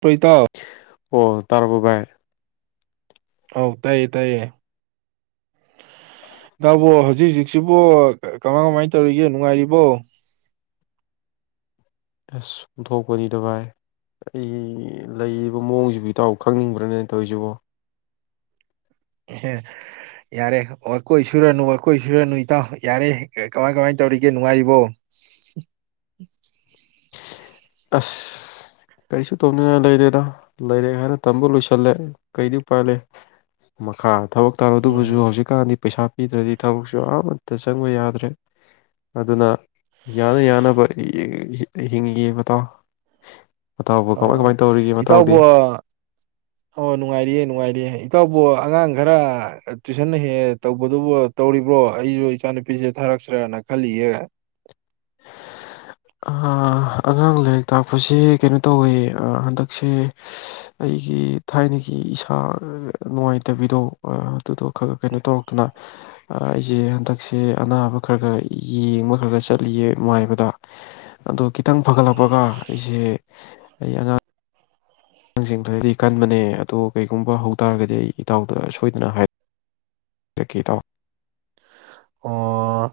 ꯇꯣ ꯏꯇꯥꯎ ꯑꯣ ꯇꯔꯥꯕꯣ ꯚꯥꯏ ꯑꯧ ꯇꯥꯏꯌꯦ ꯇꯥꯏꯌꯦ [unintelligible] ꯍꯧꯖꯤꯛ ꯍꯧꯖꯤꯛꯁꯤꯕ ꯀꯃꯥꯏ ꯀꯃꯥꯏꯅ ꯇꯧꯔꯤꯒꯦ ꯅꯨꯡꯉꯥꯏꯔꯤꯕꯣ ꯑꯁ ꯑꯣꯟꯊꯣꯛꯣꯄꯅꯤꯗ ꯚꯥꯏ ꯑꯩ ꯂꯩꯔꯤꯕ ꯃꯑꯣꯡꯁꯤꯕꯨ ꯏꯇꯥꯎ ꯈꯪꯅꯤꯡꯕ꯭ꯔꯅꯦ ꯇꯧꯔꯤꯁꯤꯕꯣ ꯌꯥꯔꯦ ꯋꯥꯀꯣꯏ ꯁꯨꯔꯅꯨ ꯋꯥꯀꯣꯏ ꯁꯨꯔꯅꯨ ꯏꯇꯥꯎ ꯌꯥꯔꯦ ꯀꯃꯥꯏ ꯀꯃꯥꯏꯅ ꯇꯧꯔꯤꯒꯦ ꯅꯨꯡꯉꯥꯏꯔꯤꯕꯣ ꯑꯁ ꯀꯔꯤꯁꯨ ꯇꯧꯅꯤꯡꯉꯥꯏ ꯂꯩꯇꯦꯗ ꯂꯥꯏꯔꯤꯛ ꯍꯥꯏꯅ ꯇꯝꯕ ꯂꯣꯏꯁꯤꯟ ꯆꯠꯂꯦ ꯀꯩꯗꯤ ꯎꯄꯥꯏꯂꯩ ꯃꯈꯥ ꯊꯕꯛ ꯇꯧꯔꯣ ꯑꯗꯨꯕꯨꯁꯨ ꯎꯝ ꯍꯧꯖꯤꯛꯀꯥꯟꯗꯤ ꯄꯩꯁꯥ ꯄꯤꯗ꯭ꯔꯗꯤ ꯊꯕꯛꯁꯨ ꯑꯃꯠꯇ ꯆꯪꯕ ꯌꯥꯗ꯭ꯔꯦ ꯑꯗꯨꯅ ꯌꯥꯅ ꯌꯥꯅꯕ ꯌꯥꯡꯉꯒꯦ [unintelligible] ꯀꯃꯥꯏ ꯑꯣ ꯀꯃꯥꯏ ꯇꯧꯔꯤꯒꯦ ꯃꯇꯥꯎꯗꯤ ꯏꯇꯥꯎꯕ ꯑꯣ ꯅꯨꯡꯉꯥꯏꯔꯤꯑꯦ ꯅꯨꯡꯉꯥꯏꯔꯤꯌꯦ ꯏꯇꯥꯎꯕ ꯑꯉꯥꯡ ꯈꯔ ꯇꯨꯏꯁꯟꯅ ꯍꯦꯛ ꯇꯧꯕꯗꯨꯕꯨ ꯇꯧꯔꯤꯕ꯭ꯔꯣ ꯑꯩꯁꯨ ꯏꯆꯥꯅꯨꯄꯤꯁꯦ ꯊꯥꯔꯛꯁꯤꯔꯅ ꯈꯜꯂꯤꯍꯦ ꯑꯥ ꯑꯉꯥꯡ ꯂꯥꯏꯔꯤꯛ ꯇꯥꯛꯄꯁꯦ ꯀꯩꯅꯣ ꯇꯧꯋꯦ ꯑꯥ ꯍꯟꯗꯛꯁꯦ ꯑꯩꯒꯤ ꯊꯥꯏꯅꯒꯤ ꯏꯁꯥ ꯅꯨꯡꯉꯥꯏꯇꯕꯤꯗꯣ ꯑꯗꯨꯗꯣ ꯈꯔ ꯀꯩꯅꯣ ꯇꯧꯔꯛꯇꯨꯅ ꯑꯩꯁꯦ ꯍꯟꯗꯛꯁꯦ ꯑꯅꯥꯕ ꯈꯔ ꯈꯔ ꯌꯦꯡꯕ ꯈꯔꯒ ꯆꯠꯂꯤꯌꯦ ꯃꯥꯏꯕꯗ ꯑꯗꯣ ꯈꯤꯇꯪ ꯐꯒꯠꯂꯛꯄꯒ ꯑꯩꯁꯦ ꯑꯩ ꯑꯉꯥꯡ ꯑꯉꯥꯡꯁꯤꯡ ꯈꯔꯗꯤ ꯀꯟꯕꯅꯦ ꯑꯗꯣ ꯀꯩꯒꯨꯝꯕ ꯍꯧꯇꯥꯥꯔꯒꯗꯤ ꯑꯩ ꯏꯇꯥꯎꯗ ꯁꯣꯏꯗꯅ ꯍꯥꯏꯔꯛꯦ ꯄꯤꯔꯛꯀꯦ ꯏꯇꯥꯎ ꯑꯣ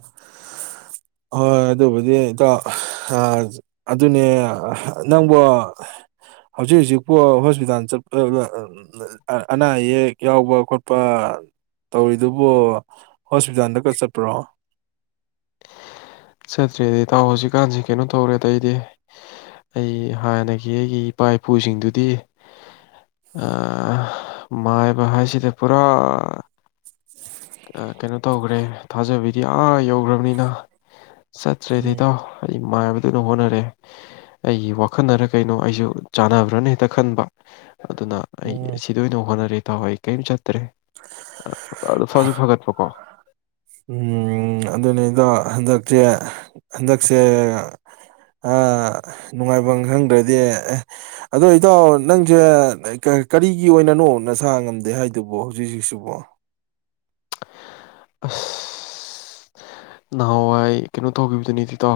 ꯍꯣꯏ ꯑꯗꯨꯕꯨꯗꯤ ꯏꯇꯥꯎ ꯑꯗꯨꯅꯦ ꯅꯪꯕꯨ ꯍꯧꯖꯤꯛ ꯍꯧꯖꯤꯛꯄꯣ ꯍꯣꯁꯄꯤꯇꯥꯜ ꯆꯠꯄ ꯑꯅꯥ ꯑꯌꯦꯛ ꯌꯥꯎꯕ ꯈꯣꯠꯄ ꯇꯧꯔꯤꯗꯨꯕꯨ ꯍꯣꯁꯄꯤꯇꯥꯜꯗ ꯆꯠꯄ꯭ꯔꯣ ꯆꯠꯇ꯭ꯔꯦꯗꯤ ꯏꯇꯥꯎ ꯍꯧꯖꯤꯛꯀꯥꯟꯁꯤ ꯀꯩꯅꯣ ꯇꯧꯔꯦꯗ ꯑꯩꯗꯤ ꯑꯩ ꯍꯥꯟꯅꯒꯤ ꯑꯩꯒꯤ ꯏꯄꯥ ꯏꯄꯨꯁꯤꯡꯗꯨꯗꯤ ꯑꯥ ꯃꯥꯏꯕ ꯍꯥꯏꯁꯤꯗ ꯄꯨꯔꯥ ꯀꯩꯅꯣ ꯇꯧꯈ꯭ꯔꯦ ꯊꯥꯖꯕꯤꯗꯤ ꯑꯥ ꯌꯧꯈ꯭ꯔꯕꯅꯤꯅ ꯆꯠꯇꯔꯦꯗ ꯏꯇꯥꯎ ꯑꯩ ꯑꯩ ꯃꯥꯏꯕꯗꯨꯅ ꯍꯣꯠꯅꯔꯦ ꯑꯩꯒꯤ ꯋꯥꯈꯜꯅꯔ ꯀꯩꯅꯣ ꯑꯩꯁꯨ ꯆꯥꯟꯅꯕ꯭ꯔꯅ ꯍꯦꯛꯇ ꯈꯟꯕ ꯑꯗꯨꯅ ꯑꯩ ꯎꯝ ꯁꯤꯗ ꯑꯣꯏꯅ ꯍꯣꯠꯅꯔꯦ ꯏꯇꯥꯎ ꯑꯩ ꯀꯩꯝ ꯆꯠ ꯇꯔꯦ ꯐꯁꯨ ꯐꯒꯠꯄꯀꯣ ꯎꯝ ꯑꯗꯨꯅꯦ ꯏꯇꯥꯎ ꯍꯟꯗꯛꯁꯦ ꯍꯟꯗꯛꯁꯦ ꯑꯥ ꯅꯨꯡꯉꯥꯏꯐꯝ ꯈꯪꯗ꯭ꯔꯗꯤ ꯑꯦ ꯑꯗꯣ ꯏꯇꯥꯎ ꯅꯪꯁꯦ ꯀꯔꯤꯒꯤ ꯑꯣꯏꯅꯅꯣ ꯅꯁꯥ ꯉꯝꯗꯦ ꯍꯥꯏꯗꯨꯕ ꯍꯧꯖꯤꯛ ꯍꯧꯖꯤꯛꯁꯤꯕꯣ ꯑꯁ ꯅꯍꯥꯟꯋꯥꯏ ꯀꯩꯅꯣ ꯇꯧꯈꯤꯕꯗꯨꯅꯤꯗꯤꯇꯣ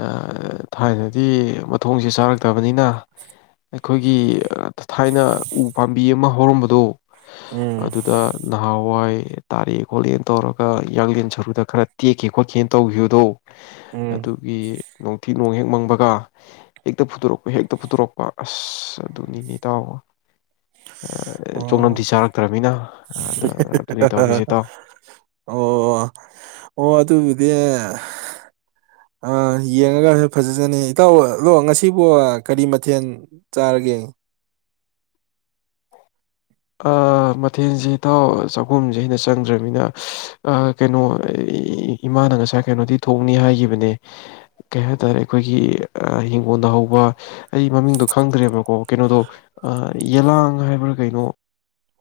ꯑꯥ ꯊꯥꯏꯅꯗꯤ ꯃꯊꯣꯡꯁꯦ ꯆꯥꯔꯛꯇꯕꯅꯤꯅ ꯑꯩꯈꯣꯏꯒꯤ ꯊꯥꯏꯅ ꯎ ꯄꯥꯝꯕꯤ ꯕꯤ ꯑꯃ ꯍꯧꯔꯝꯕꯗꯨꯣ ꯎꯝ ꯑꯗꯨꯗ ꯅꯍꯥꯟꯋꯥꯏ ꯑꯦ ꯇꯥꯔꯛꯑꯦ ꯈꯣꯠꯂꯦꯅ ꯇꯧꯔꯒ ꯌꯥꯡꯂꯦꯟ ꯁꯔꯨꯗ ꯈꯔ ꯇꯦꯛꯀꯦ ꯈꯣꯠꯀꯦꯅ ꯇꯧꯈꯤꯕꯗꯣ ꯎꯝ ꯑꯗꯨꯒꯤ ꯅꯣꯡꯊꯤ ꯅꯣꯡ ꯍꯦꯛ ꯃꯪꯕꯒ ꯍꯦꯛꯇ ꯐꯨꯠꯇꯣꯔꯛꯄ ꯍꯦꯛꯇ ꯐꯨꯠꯇꯣꯔꯛꯄ ꯑꯁ ꯑ ꯑꯗꯨꯅꯤꯅꯦ ꯇꯥꯎꯑꯣꯣ ꯑꯣ ꯆꯥꯔꯛꯇ꯭ꯔꯃꯤꯅ ꯑꯗ ꯑꯗꯨꯅꯤ ꯇꯧꯔꯤꯁꯦ ꯏꯇꯥꯎ ꯑꯣ ꯑꯣ ꯑꯗꯨꯗꯤ ꯌꯦꯡꯉꯒꯁꯨ ꯐꯖꯖꯅꯤ ꯏꯇꯥꯎ ꯑꯗꯣ ꯉꯁꯤꯕꯨ ꯀꯔꯤ ꯃꯊꯦꯜ ꯆꯥꯔꯒꯦ ꯃꯊꯦꯜꯁꯦ ꯏꯇꯥꯎ ꯆꯥꯛꯈꯨꯝꯁꯦ ꯑꯩꯅ ꯆꯪꯗ꯭ꯔꯅꯤꯅ ꯀꯩꯅꯣ ꯏꯃꯥꯅ ꯉꯁꯥꯏ ꯀꯩꯅꯣꯗꯤ ꯊꯣꯡꯅꯤ ꯍꯥꯏꯒꯤꯈꯤꯕꯅꯦ ꯀꯩ ꯍꯥꯏ ꯇꯔꯦ ꯑꯩꯈꯣꯏꯒꯤ ꯍꯤꯡꯒꯣꯜꯗ ꯍꯧꯕ ꯑꯩ ꯃꯃꯤꯡꯗꯣ ꯈꯪꯗ꯭ꯔꯦꯕꯀꯣ ꯀꯩꯅꯣꯗꯣ ꯌꯦꯂꯥꯡ ꯍꯥꯏꯕ꯭ꯔ ꯀꯩꯅꯣ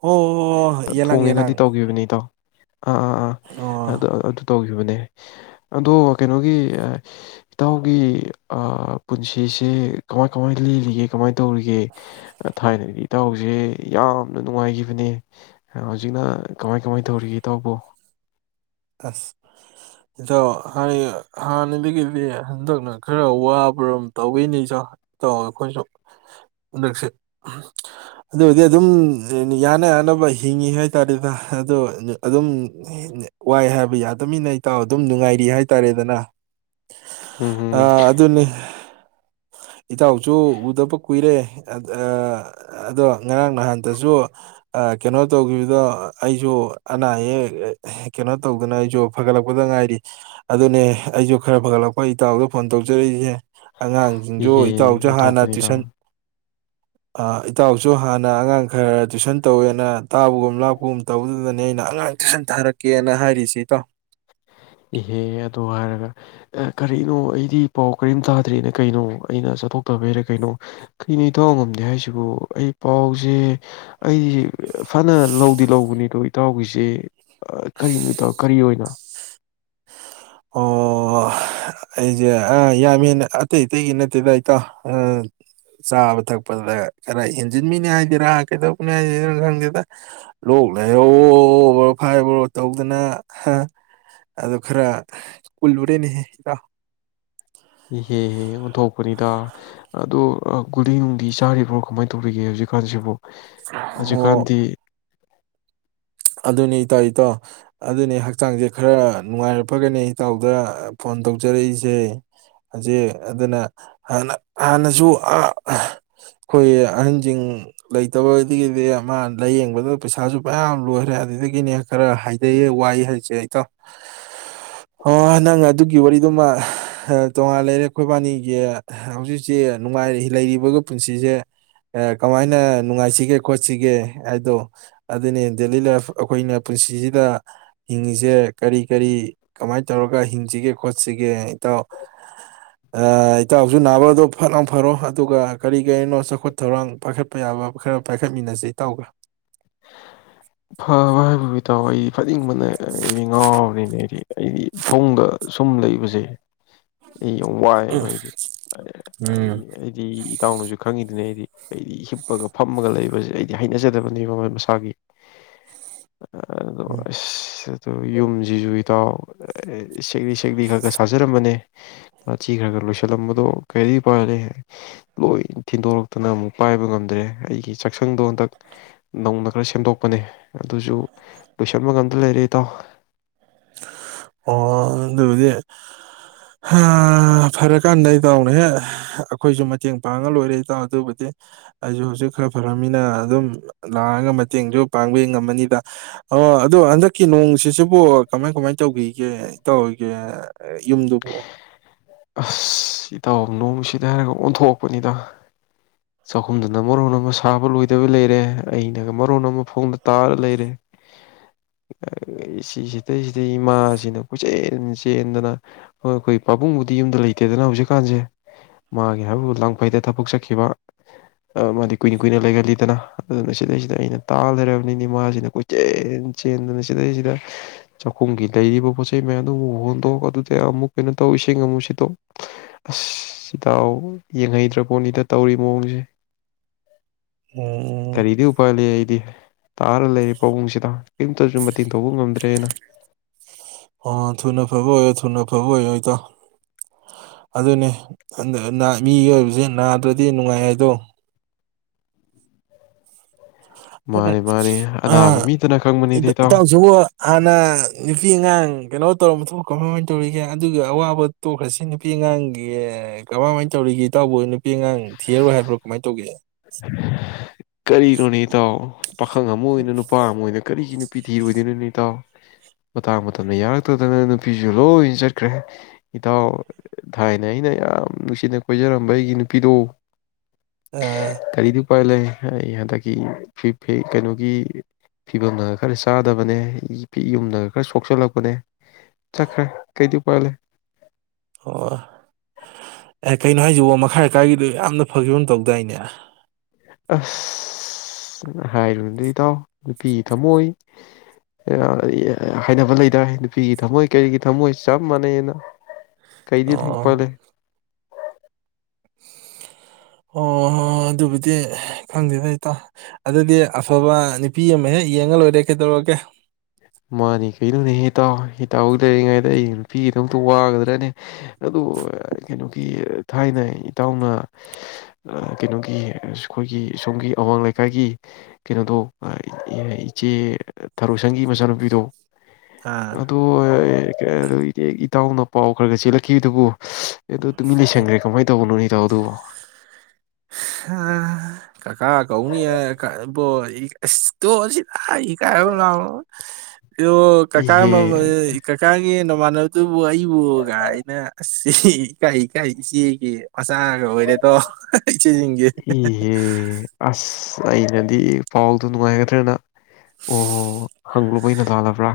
ꯑꯣ ꯌꯦꯂꯪ ꯊꯣꯡꯉꯦꯅꯗꯤ ꯌꯦꯂꯪ ꯇꯧꯈꯤꯕꯅꯤ ꯏꯇꯥꯎ ꯑꯥ ꯑꯥ ꯑꯥ ꯑꯗꯨ ꯑꯗꯨ ꯇꯧꯒꯦ ꯑꯗꯣ ꯀꯩꯅꯣꯒꯤ ꯏꯇꯥꯎꯒꯤ ꯄꯨꯟꯁꯤꯁꯦ ꯀꯃꯥꯏ ꯀꯃꯥꯏ ꯂꯤꯜꯂꯤꯒꯦ ꯀꯃꯥꯏ ꯇꯧꯔꯤꯒꯦ ꯊꯥꯏꯅꯒꯤ ꯇꯧꯁꯤ ꯌꯥꯝ ꯌꯥꯝꯅ ꯅꯨꯡꯉꯥꯏꯈꯤꯕꯅꯦ ꯍꯧꯖꯤꯛꯅ ꯀꯃꯥꯏ ꯀꯃꯥꯏ ꯇꯧꯔꯤꯒꯦ ꯏꯇꯥꯎꯕ ꯑꯁ ꯏꯆꯥꯎ ꯍꯥꯟ ꯍꯥꯟꯅꯗꯒꯤꯗꯤ ꯍꯟꯗꯛꯅ ꯈꯔ ꯋꯥꯕꯔꯣ ꯇꯧꯤꯅꯦ ꯏꯆꯥꯎ ꯏꯇꯥꯎ ꯑꯩꯈꯣꯏꯁꯨ ꯍꯟꯗꯛꯁꯦ ꯑꯗꯨ ꯑꯣꯏꯗꯤ ꯑꯗꯨꯝ ꯌꯥꯅ ꯌꯥꯅꯕ ꯍꯤꯡꯉꯤ ꯍꯥꯏꯇꯥꯔꯦꯗ ꯑꯗꯣ ꯑꯗꯨꯝ ꯋꯥꯏ ꯍꯥꯏꯕ ꯌꯥꯗꯃꯤꯟꯅ ꯏꯇꯥꯎ ꯑꯗꯨꯝ ꯅꯨꯡꯉꯥꯏꯔꯤ ꯍꯥꯏꯇꯥꯔꯦꯗꯅ ꯎꯝ ꯑ ꯍꯝ ꯑꯗꯨꯅꯤ ꯏꯇꯥꯎꯁꯨ ꯎꯗꯕ ꯀꯨꯏꯔꯦ ꯑꯥ ꯑꯗꯣ ꯉꯔꯥꯡ ꯅꯍꯥꯟꯇꯁꯨ ꯀꯩꯅꯣ ꯇꯧꯈꯤꯕꯗꯣ ꯑꯩꯁꯨ ꯑꯅꯥ ꯑꯌꯦꯛ ꯀꯩꯅꯣ ꯇꯧꯗꯅ ꯑꯩꯁꯨ ꯐꯒꯠꯂꯛꯄꯗ ꯉꯥꯏꯔꯤ ꯑꯗꯨꯅꯦ ꯑꯩꯁꯨ ꯈꯔ ꯐꯒꯠꯂꯛꯄ ꯏꯇꯥꯎꯗ ꯐꯣꯟ ꯇꯧꯖꯔꯛꯏꯁꯦ ꯑꯉꯥ ꯁꯤꯡꯖꯨ ꯏꯍꯦ ꯏꯇꯥꯎꯁꯨ ꯍꯥꯟꯅ ꯑꯣꯟꯊꯣꯛꯄꯅꯤꯗ ꯇꯨꯏꯁꯟ ꯏꯇꯥꯎꯁꯨ ꯍꯥꯟꯅ ꯑꯉꯥꯡ ꯈꯔ ꯇꯨꯏꯁꯟ ꯇꯧꯋꯦꯅ ꯇꯥꯕꯒꯨꯝ ꯂꯥꯛꯄꯒꯨꯝ ꯇꯧꯗꯨꯗꯅꯦ ꯑꯩꯅ ꯑꯉꯥꯡ ꯇꯨꯏꯁꯟ ꯇꯥꯔꯛꯀꯦꯅ ꯍꯥꯏꯔꯤꯁꯦ ꯏꯇꯥꯎ꯫ ꯏꯍꯦꯍ ꯑꯗꯨꯗ ꯍꯥꯏꯔꯒ ꯀꯔꯤꯅꯣ ꯑꯩꯗꯤ ꯄꯥꯎ ꯀꯔꯤꯝ ꯇꯥꯗ꯭ꯔꯦꯅ ꯀꯩꯅꯣ ꯑꯩꯅ ꯆꯠꯊꯣꯛꯇꯕꯩꯔ ꯀꯩꯅꯣ ꯀꯩꯅꯣ ꯏꯇꯥꯎ ꯉꯝꯗꯦ ꯍꯥꯏꯁꯤꯕꯨ ꯑꯩ ꯄꯥꯎꯁꯦ ꯑꯩꯗꯤ ꯐꯅ ꯂꯧꯗꯤ ꯂꯧꯕꯅꯤꯗꯣ ꯏꯇꯥꯎꯒꯤꯁꯦ ꯀꯔꯤꯅꯣ ꯏꯇꯧ ꯀꯔꯤ ꯑꯣꯏꯅꯣ [inaudible] ꯑꯣ ꯑꯩꯁꯦ ꯑ ꯌꯥꯝ ꯍꯦꯟꯅ ꯑꯇꯩ ꯑꯇꯩꯒꯤ ꯅꯠꯇꯦꯗ ꯑꯩꯇꯥꯎ ꯆꯥꯕ ꯊꯛꯄꯗ ꯈꯔ ꯍꯦꯟꯖꯤꯟꯕꯅꯤ ꯍꯥꯏꯗꯦꯔ ꯀꯩꯗꯧꯕꯅꯤ ꯍꯥꯏꯗꯦꯔ ꯈꯪꯗꯦꯗ ꯂꯣꯛ ꯂꯩꯔꯣꯍꯣ ꯐꯥꯏꯕꯍꯣ ꯇꯧꯗꯅ ꯍꯥ ꯑꯗꯨ ꯈꯔ ꯀꯨꯜꯂꯨꯔꯦꯅꯦꯍꯦ ꯏꯇꯥꯎ ꯏꯍꯦꯍꯦ ꯑꯣꯟꯊꯣꯛꯄꯅꯤꯗ ꯑꯗꯣ ꯒꯨꯂꯤ ꯅꯨꯡꯗꯤ ꯆꯥꯔꯤꯕ꯭ꯔꯣ ꯀꯃꯥꯏꯅ ꯇꯧꯕꯤꯒꯦ ꯍꯧꯖꯤꯛꯀꯥꯟꯁꯤꯕꯨ꯫ ꯑꯣ ꯍꯧꯖꯤꯛꯀꯥꯟꯗꯤ ꯑꯗꯨꯅꯤ ꯏꯇꯥꯎ ꯏꯇꯥꯎ ꯑꯗꯨꯅꯤ ꯍꯛꯆꯥꯡꯁꯦ ꯈꯔ ꯅꯨꯡꯉꯥꯏꯔ ꯐꯒꯅꯤ ꯏꯇꯥꯎꯗ ꯐꯣꯟ ꯇꯧꯖꯔꯛꯏꯁꯦ ꯍꯧꯖꯤꯛ ꯑꯗꯨꯅꯅ ꯍꯥꯟꯅ ꯍꯥꯟꯅꯁꯨ ꯑꯥ ꯑꯩꯈꯣꯏ ꯑꯍꯟꯁꯤꯡ ꯂꯩꯇꯕꯗꯒꯤꯗꯤ ꯃꯥ ꯂꯥꯏꯌꯦꯡꯕꯗ ꯄꯩꯁꯥꯁꯨ ꯃꯌꯥꯝ ꯂꯣꯏꯔꯦ꯫ ꯔꯦ ꯑꯗꯨꯗꯒꯤꯅꯦ ꯈꯔ ꯍꯥꯏꯖꯩꯌꯦ ꯋꯥꯏꯑ ꯍꯥꯏꯁꯦ ꯑꯩꯇꯣ ꯑꯣ ꯅꯪ ꯑꯗꯨꯒꯤ ꯋꯥꯔꯤꯗꯨꯃ ꯇꯣꯉꯥꯟ ꯂꯩꯔꯦ ꯑꯩꯈꯣꯏ ꯏꯕꯥꯅꯤꯒꯤ ꯍꯧꯖꯤꯛꯁꯦ ꯅꯨꯡꯉꯥꯏ ꯂꯩꯔꯤꯕꯒ ꯄꯨꯟꯁꯤꯁꯦ ꯑꯦ ꯀꯃꯥꯏꯅ ꯅꯨꯡꯉꯥꯏꯁꯤꯒꯦ ꯈꯣꯠꯁꯤꯒꯦ ꯍꯥꯏꯗꯣ ꯑꯗꯨꯅꯦ ꯗꯦꯂꯤ ꯂꯥꯏꯐ ꯑꯩꯈꯣꯏꯅ ꯄꯨꯟꯁꯤꯁꯤꯗ ꯍꯤꯡꯉꯤꯁꯦ ꯀꯔꯤ ꯀꯔꯤ ꯀꯃꯥꯏꯅ ꯇꯧꯔꯒ ꯍꯤꯡꯁꯤꯒꯦ ꯈꯣꯠꯁꯤꯒꯦ ꯏꯇꯥꯎ ꯑꯥ ꯏꯇꯥꯎꯁꯨ ꯅꯥꯕꯗꯣ ꯐꯠꯂꯥꯎ ꯐꯔꯣ ꯑꯗꯨꯒ ꯀꯔꯤ ꯀꯔꯤꯅꯣ ꯆꯥꯎꯈꯠ ꯊꯧꯔꯥꯡ ꯄꯥꯏꯈꯠꯄ ꯌꯥꯕ ꯈꯔ ꯄꯥꯏꯈꯠꯃꯤꯟꯅꯁ ꯏꯇꯥꯎꯒ꯫ ꯐ ꯋꯥꯕꯤꯕꯨ ꯏꯇꯥꯎ ꯑꯩ ꯐꯅꯤꯡꯕꯅ ꯑꯩꯗꯤ ꯉꯥꯎꯅꯤꯅꯦ ꯑꯩꯗꯤ꯫ ꯍꯥꯏꯗꯤ ꯐꯃꯨꯡꯗ ꯁꯨꯝ ꯂꯩꯕꯁꯦ ꯑꯩ ꯌꯥꯝ ꯋꯥꯏꯑꯦꯕ ꯑꯩꯗꯤ ꯎꯝ ꯑꯩꯗꯤ ꯑꯩꯗꯤ ꯏꯇꯥꯎꯅꯁꯨ ꯈꯪꯉꯤ ꯑꯗꯨꯅ ꯑꯩꯗꯤ ꯑꯩꯗꯤ ꯍꯤꯞꯄꯒ ꯐꯝꯃꯒ ꯂꯩꯕꯁꯤ ꯑꯩꯗꯤ ꯍꯩꯅꯖꯗꯕꯅꯦꯕ ꯃꯣꯏ ꯃꯁꯥꯒꯤ꯫ ꯎꯝ [unintelligible] ꯑꯗ ꯌꯨꯝ ꯖꯤꯖꯨ ꯏꯇꯥꯎ ꯁꯦꯛꯂꯤ ꯁꯦꯛꯂꯤ ꯈꯔ ꯈ ꯁꯥꯖꯔꯝꯕꯅꯦꯥꯊ ꯈꯔ ꯈ ꯂꯣꯏꯁꯤꯜꯂꯝꯕꯗꯣ ꯀꯔꯤꯗꯤ ꯄꯥꯏꯂꯦ ꯂꯣꯏ ꯊꯤꯟꯗꯣꯔꯛꯇꯅ ꯑꯃꯨꯛ ꯄꯥꯏꯕ ꯉꯝꯗ꯭ꯔꯦ ꯑꯩꯒꯤ ꯆꯥꯛꯁꯪꯗꯣ ꯍꯟꯗꯛ ꯅꯧꯅ ꯈꯔ ꯁꯦꯝꯗꯣꯛ ꯅꯦ ꯑꯗꯨꯁꯨ ꯂꯣꯏꯁꯟꯕ ꯉꯝꯇ ꯂꯩꯔꯦ ꯏꯇꯥꯎ ꯑꯣ ꯑꯗꯨꯕꯨꯗꯤ ꯐꯔꯀꯥꯟꯗ ꯏꯇꯥꯎꯅꯦꯍꯦ ꯑꯩꯈꯣꯏꯁꯨ ꯃꯇꯦꯡ ꯄꯥꯡꯉ ꯂꯣꯏꯔꯦ ꯏꯇꯥꯎ ꯑꯗꯨꯕꯨꯗꯤ ꯑꯩꯁꯨ ꯍꯧꯖꯤꯛ ꯈꯔ ꯐꯔꯅꯤꯅ ꯑꯗꯨꯝ ꯂꯥꯛꯑꯒ ꯃꯇꯦꯡꯁꯨ ꯄꯥꯡꯕ ꯉꯝꯃꯅꯤꯗ ꯑꯣ ꯑꯗꯨꯗꯣ ꯍꯟꯗꯛꯀꯤ ꯅꯣꯡꯁꯤꯁꯤꯕꯨ ꯀꯃꯥꯏ ꯀꯃꯥꯏ ꯇꯧꯈꯤꯒꯦ ꯇꯧꯒꯦ ꯌꯨꯝꯗꯨꯕꯨ ꯑꯁ ꯁꯤ ꯇꯥ ꯅꯣꯡꯃ ꯁꯤꯗ ꯍꯥꯏꯔꯒ ꯑꯣꯟꯊꯣꯛꯄꯅꯤꯗ ꯆꯥꯛꯈꯨꯝꯗꯅ ꯃꯔꯣꯟ ꯑꯃ ꯁꯥꯕ ꯂꯣꯏꯗꯕ ꯂꯩꯔꯦ ꯑꯩꯅꯒ ꯃꯔꯣꯟ ꯑꯃ ꯐꯣꯡꯗ ꯇꯥꯔ ꯂꯩꯔꯦ ꯁꯤꯁꯤꯗꯩꯁꯤꯗꯩ ꯏꯃꯥꯁꯤꯅ ꯀꯣꯏꯆꯦꯟ ꯆꯦꯟꯗꯅ ꯑꯩꯈꯣꯏ ꯄꯥꯕꯨꯡꯕꯨꯗꯤ ꯌꯨꯝꯗ ꯂꯩꯇꯦꯗꯅ ꯍꯧꯖꯤꯛꯀꯥꯟꯁꯦ ꯃꯥꯒꯤ ꯍꯥꯏꯕꯕꯨ ꯂꯥꯡꯐꯩꯗ ꯊꯕꯛ ꯆꯠꯈꯤꯕ ꯃꯥꯗꯤ ꯀꯨꯏꯅ ꯀꯨꯏꯅ ꯂꯩꯒꯜꯂꯤꯗꯅ ꯑꯗꯨꯅ ꯁꯤꯗꯩꯁꯤꯗ ꯑꯩꯅ ꯇꯥ ꯂꯩꯔꯕꯅꯤꯅꯤ ꯃꯥꯁꯤꯅ ꯀꯣꯏꯆꯦꯟ ꯆꯦꯟꯗꯅ ꯁꯤꯗꯩꯁꯤꯗ ꯆꯥꯛꯈꯨꯝꯒꯤ ꯂꯩꯔꯤꯕ ꯄꯣꯠ ꯆꯩꯩ ꯃꯌꯥꯝꯗꯨ ꯑꯃꯨꯛ ꯍꯣꯟꯗꯣꯛ ꯑꯗꯨꯗ ꯑꯃꯨꯛ ꯀꯩꯅꯣ ꯇꯧ ꯏꯁꯤꯡ ꯑꯃꯨꯛ ꯁꯤꯠꯇꯣꯛ ꯑꯁ ꯁꯤꯇꯥꯎ ꯌꯦꯡꯍꯩꯗ꯭ꯔ ꯄꯣꯠꯅꯤꯗ ꯇꯧꯔꯤꯕ ꯃꯑꯣꯡꯖꯦ ꯎꯝ ꯀꯔꯤꯗꯤ ꯎꯥꯏ ꯂꯩ ꯑꯩꯗꯤ ꯇꯥꯔ ꯂꯩꯔꯤ ꯄꯥꯕꯨꯡꯁꯤꯗ ꯀꯔꯤꯝꯇꯁꯨ ꯃꯇꯦꯡ ꯇꯧꯕ ꯉꯝꯗ꯭ꯔꯦꯅ ꯑꯐꯕ ꯑꯣꯏꯗꯣꯏꯗꯣ ꯑꯗꯨꯅꯦ ꯃꯤꯒꯤ ꯑꯣꯏꯕꯁꯦ ꯅꯥꯗ꯭ꯔꯗꯤ ꯅꯨꯡꯉꯥꯏ ꯍꯥꯏꯗꯣ ꯑꯗꯨꯅꯦ ꯃꯥꯅꯤ ꯃꯥꯅꯤ ꯑ ꯑꯅꯥꯕ ꯃꯤꯗꯅ ꯈꯪꯕꯅꯤꯗ ꯏꯇꯥ ꯏꯇꯥꯎ ꯏꯇꯥꯎꯖꯨ ꯍꯥꯟꯅ ꯅꯨꯄꯤ ꯑꯉꯥꯡ ꯀꯩꯅꯣ ꯇꯧꯔꯝꯕ ꯊꯣꯛꯈ꯭ꯔꯕꯣ ꯀꯃꯥꯏꯃꯥꯏꯅ ꯇꯧꯔꯤꯒꯦ ꯑꯗꯨꯒ ꯑꯋꯥꯕ ꯇꯣꯛꯈ꯭ꯔꯁꯤ ꯅꯨꯄꯤ ꯑꯉꯥꯡꯒꯤ ꯀꯃꯥꯏꯃꯥꯏꯅ ꯇꯧꯔꯤꯒꯦ ꯏꯇꯥꯎꯕꯨ ꯅꯨꯄꯤ ꯑꯉꯥꯡ ꯊꯤꯔꯔꯣꯏ ꯍꯥꯏꯕ꯭ꯔꯣ ꯀꯃꯥꯏ ꯇꯧꯒꯦ [unintelligible] ꯀꯔꯤꯅꯣꯅꯦ ꯏꯇꯥꯎ ꯄꯥꯈꯪ ꯑꯃ ꯑꯣꯏꯅ ꯅꯨꯄꯥ ꯑꯃ ꯑꯣꯏꯅ ꯀꯔꯤꯒꯤ ꯅꯨꯄꯤ ꯊꯤꯔꯣꯏꯗꯣꯏꯅꯅ ꯏꯇꯥꯎ ꯃꯇꯥꯡ ꯃꯇꯝꯗ ꯌꯥꯔꯛꯇꯗꯅ ꯅꯨꯄꯤꯁꯨ ꯂꯣꯏꯅ ꯆꯠꯈ꯭ꯔꯦ ꯏꯇꯥꯎ ꯊꯥꯏꯅ ꯑꯩꯅ ꯌꯥꯝ ꯅꯨꯡꯁꯤꯅ ꯀꯣꯏꯖꯔꯝꯕ ꯑꯩꯒꯤ ꯅꯨꯄꯤꯗꯣ ꯑ ꯀ ꯎ ꯄꯥꯏ ꯂꯩꯦ ꯑꯩ ꯍꯟꯗꯛꯀꯤ ꯀꯩꯅꯣꯒꯤ ꯐꯤꯕꯝꯅꯒ ꯈꯔ ꯆꯥꯗꯕꯅꯦ ꯌꯨꯝꯗꯒ ꯈꯔ ꯁꯣꯛꯆꯜꯂꯛꯄꯅꯦ ꯆꯠꯈ꯭ꯔꯦ ꯀꯩꯁꯨ ꯄꯥꯏ ꯂꯩꯦ ꯑꯣ ꯑꯦ ꯀꯩꯅꯣ ꯍꯥꯏꯁꯤꯕꯣ ꯃꯈꯥꯏ ꯑꯀꯥꯏꯒꯤꯗꯣ ꯌꯥꯝꯅ ꯐꯈꯤꯕ ꯑꯃ ꯇꯧꯗꯥꯏꯅꯦ ꯑꯁ ꯍꯥꯏꯔꯨꯗꯤ ꯏꯇꯥꯎ ꯅꯨꯄꯤꯒꯤ ꯊꯝꯃꯣꯏ ꯍꯥꯏꯅꯕ ꯂꯩꯗꯥ ꯅꯨꯄꯤꯒꯤ ꯊꯝꯃꯣꯏ ꯀꯔꯤꯒꯤ ꯊꯝꯃꯣꯏ ꯆꯞ ꯃꯥꯟꯅꯩꯅ ꯀꯩꯗꯤ ꯑꯣ [unintelligible] ꯑꯣ ꯍꯣꯏ ꯑꯗꯨꯕꯨꯗꯤ ꯐꯪꯗꯦ ꯐꯩꯇꯣ ꯑꯗꯨꯗꯤ ꯑꯐꯕ ꯅꯨꯄꯤ ꯑꯃ ꯍꯦꯛ ꯌꯦꯡꯉ ꯂꯣꯏꯔꯦ ꯀꯩꯗꯧꯔꯒꯦ ꯃꯥꯅꯤ ꯀꯩꯅꯣꯅꯦꯍꯦ ꯏꯇꯥꯎ ꯏꯇꯥꯎ ꯂꯩꯔꯤꯉꯩꯗ ꯑꯩꯒꯤ ꯅꯨꯄꯤꯒꯤꯗꯃꯛꯇ ꯋꯥꯒꯗ꯭ꯔꯅꯦ ꯑꯗꯨ ꯀꯩꯅꯣꯒꯤ ꯊꯥꯏꯅ ꯏꯇꯥꯎꯅ ꯑꯥ ꯀꯩꯅꯣꯒꯤ ꯑꯥ ꯈꯣꯏꯒꯤ ꯁꯣꯝꯒꯤ ꯑꯋꯥꯡ ꯂꯩꯀꯥꯏꯒꯤ ꯀꯩꯅꯣꯗꯣ ꯑꯥ ꯏꯆꯦ ꯊꯔꯣꯁꯪꯒꯤ ꯃꯆꯥꯅꯨꯞ ꯗꯑꯣ ꯑꯥ ꯑꯗꯣ ꯀ ꯏ ꯇꯎꯅ ꯄꯥꯎ ꯈꯔ ꯈ ꯆꯦꯜꯂꯛꯈꯤꯕ ꯑꯗꯨꯕꯨ ꯑꯗꯣ ꯇꯨꯃꯤ ꯂꯩ ꯑꯦ ꯁꯪꯈ꯭ꯔꯦ ꯀꯃꯥꯏꯅ ꯇꯧꯕꯅꯣ ꯅꯇꯣ ꯑꯗꯨꯕꯨꯣ ꯀꯀꯥ ꯀꯧꯅꯤꯌꯦ ꯏꯕꯣꯇꯣꯁꯤꯗ [unintelligible] ꯏꯍꯦ [unintelligible] ꯀꯀꯥꯒꯤ ꯏꯃꯥꯟꯅꯕꯗꯨꯕꯨ ꯑꯩꯕꯨ ꯀꯥꯏꯅ ꯑꯩ ꯏꯀꯥꯏ ꯏꯀꯥꯏ ꯏꯆꯦꯒꯤ ꯃꯆꯥꯒ ꯑꯣꯏꯔꯦꯗꯣ [unintelligible] ꯅꯤꯡꯒꯦ ꯏꯍꯦ ꯑꯁ ꯑꯩꯅꯗꯤ ꯄꯥꯎꯗꯣ ꯅꯨꯡꯉꯥꯏꯒ꯭ꯗꯔꯅ ꯑꯣ ꯍꯪꯂꯨꯕ ꯑꯩꯅ ꯂꯥꯜꯂꯕ꯭ꯔꯥ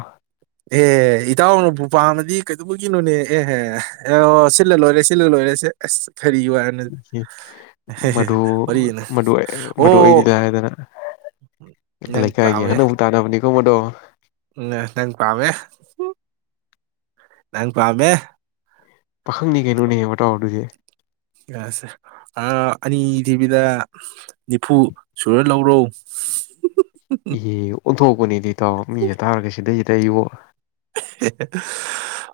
ꯑꯦ ꯏꯇꯥꯎꯅꯕꯨ ꯄꯥꯝꯃꯗꯤ ꯀꯩꯗꯧꯕꯒꯤꯅꯣꯅꯦ ꯑꯦꯍꯦ ꯑꯦ ꯁꯤꯜꯂ ꯂꯣꯏꯔꯦ ꯁꯤꯜꯂ ꯂꯣꯏꯔꯦ ꯁꯦ ꯑꯁ ꯀꯔꯤ ꯋꯥꯅꯣꯗ ꯃꯗꯨ ꯋꯥꯔꯤꯅ ꯃꯗꯨ ꯑꯩꯗꯤ ꯑꯣ ꯂꯥꯏꯔꯗꯅ ꯅꯪ ꯂꯩꯀꯥꯏꯒꯤ ꯄꯥꯝꯃꯦ ꯑꯍꯟꯅꯕꯨꯛ ꯇꯥꯟꯅꯕꯅꯤ [unintelligible] ꯎꯝ ꯅꯪ ꯄꯥꯥꯝꯃꯦ ꯅꯪ ꯄꯥꯥꯝꯃꯦ ꯄꯥꯈꯪꯅꯤ ꯀꯩꯅꯣꯅꯦꯕ ꯃꯇꯥꯎ ꯑꯗꯨꯗꯤ ꯑꯁ ꯑꯗꯣ ꯑꯅꯤ ꯊꯤꯕꯤꯗ ꯅꯤꯐꯨ ꯁꯨꯔ ꯂꯧꯔꯣ ꯏꯍꯦ ꯑꯣꯟꯊꯣꯛꯄ [unintelligible] ꯃꯤꯅ ꯊꯥꯔꯒꯗꯤ ꯁꯤꯗꯩꯁꯤꯗ ꯑꯩꯕꯣ [unintelligible]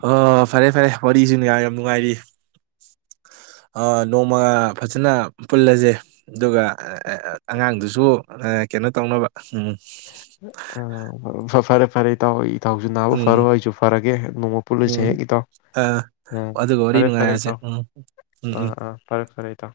ꯑꯣ ꯐꯔꯦ ꯐꯔꯦ ꯋꯥꯔꯤꯁꯨ ꯌꯥꯝ ꯅꯨꯡꯉꯥꯏꯔꯤ ꯅꯣꯡꯃ ꯐꯖꯅ ꯄꯨꯜꯂꯁꯦ ꯑꯗꯨꯒ ꯑꯉꯥꯡꯗꯨꯁꯨ ꯀꯩꯅꯣ ꯇꯧꯅꯕ ꯑ ꯐꯔꯦ ꯐꯔꯦ ꯏꯇꯥꯎ ꯑꯩ ꯏꯇꯥꯎꯁꯨ ꯅꯥꯕꯨ ꯐꯔꯣ ꯎꯝ ꯑꯩꯁꯨ ꯐꯔꯒꯦ ꯅꯣꯡꯃ ꯄꯨꯜꯂꯨꯁꯦ ꯎꯝ ꯍꯦꯛ ꯏꯇꯥꯎ ꯑ ꯑꯥ ꯑꯗꯨꯒ ꯋꯥꯔꯤ ꯐꯔꯦ ꯐꯔꯦ ꯅꯨꯡꯉꯥꯏꯔꯁꯦ ꯏꯇꯥꯎ ꯎꯝ ꯎꯝ ꯎꯝ ꯑꯥ ꯑꯥ ꯐꯔꯦ ꯐꯔꯦ [unintelligible]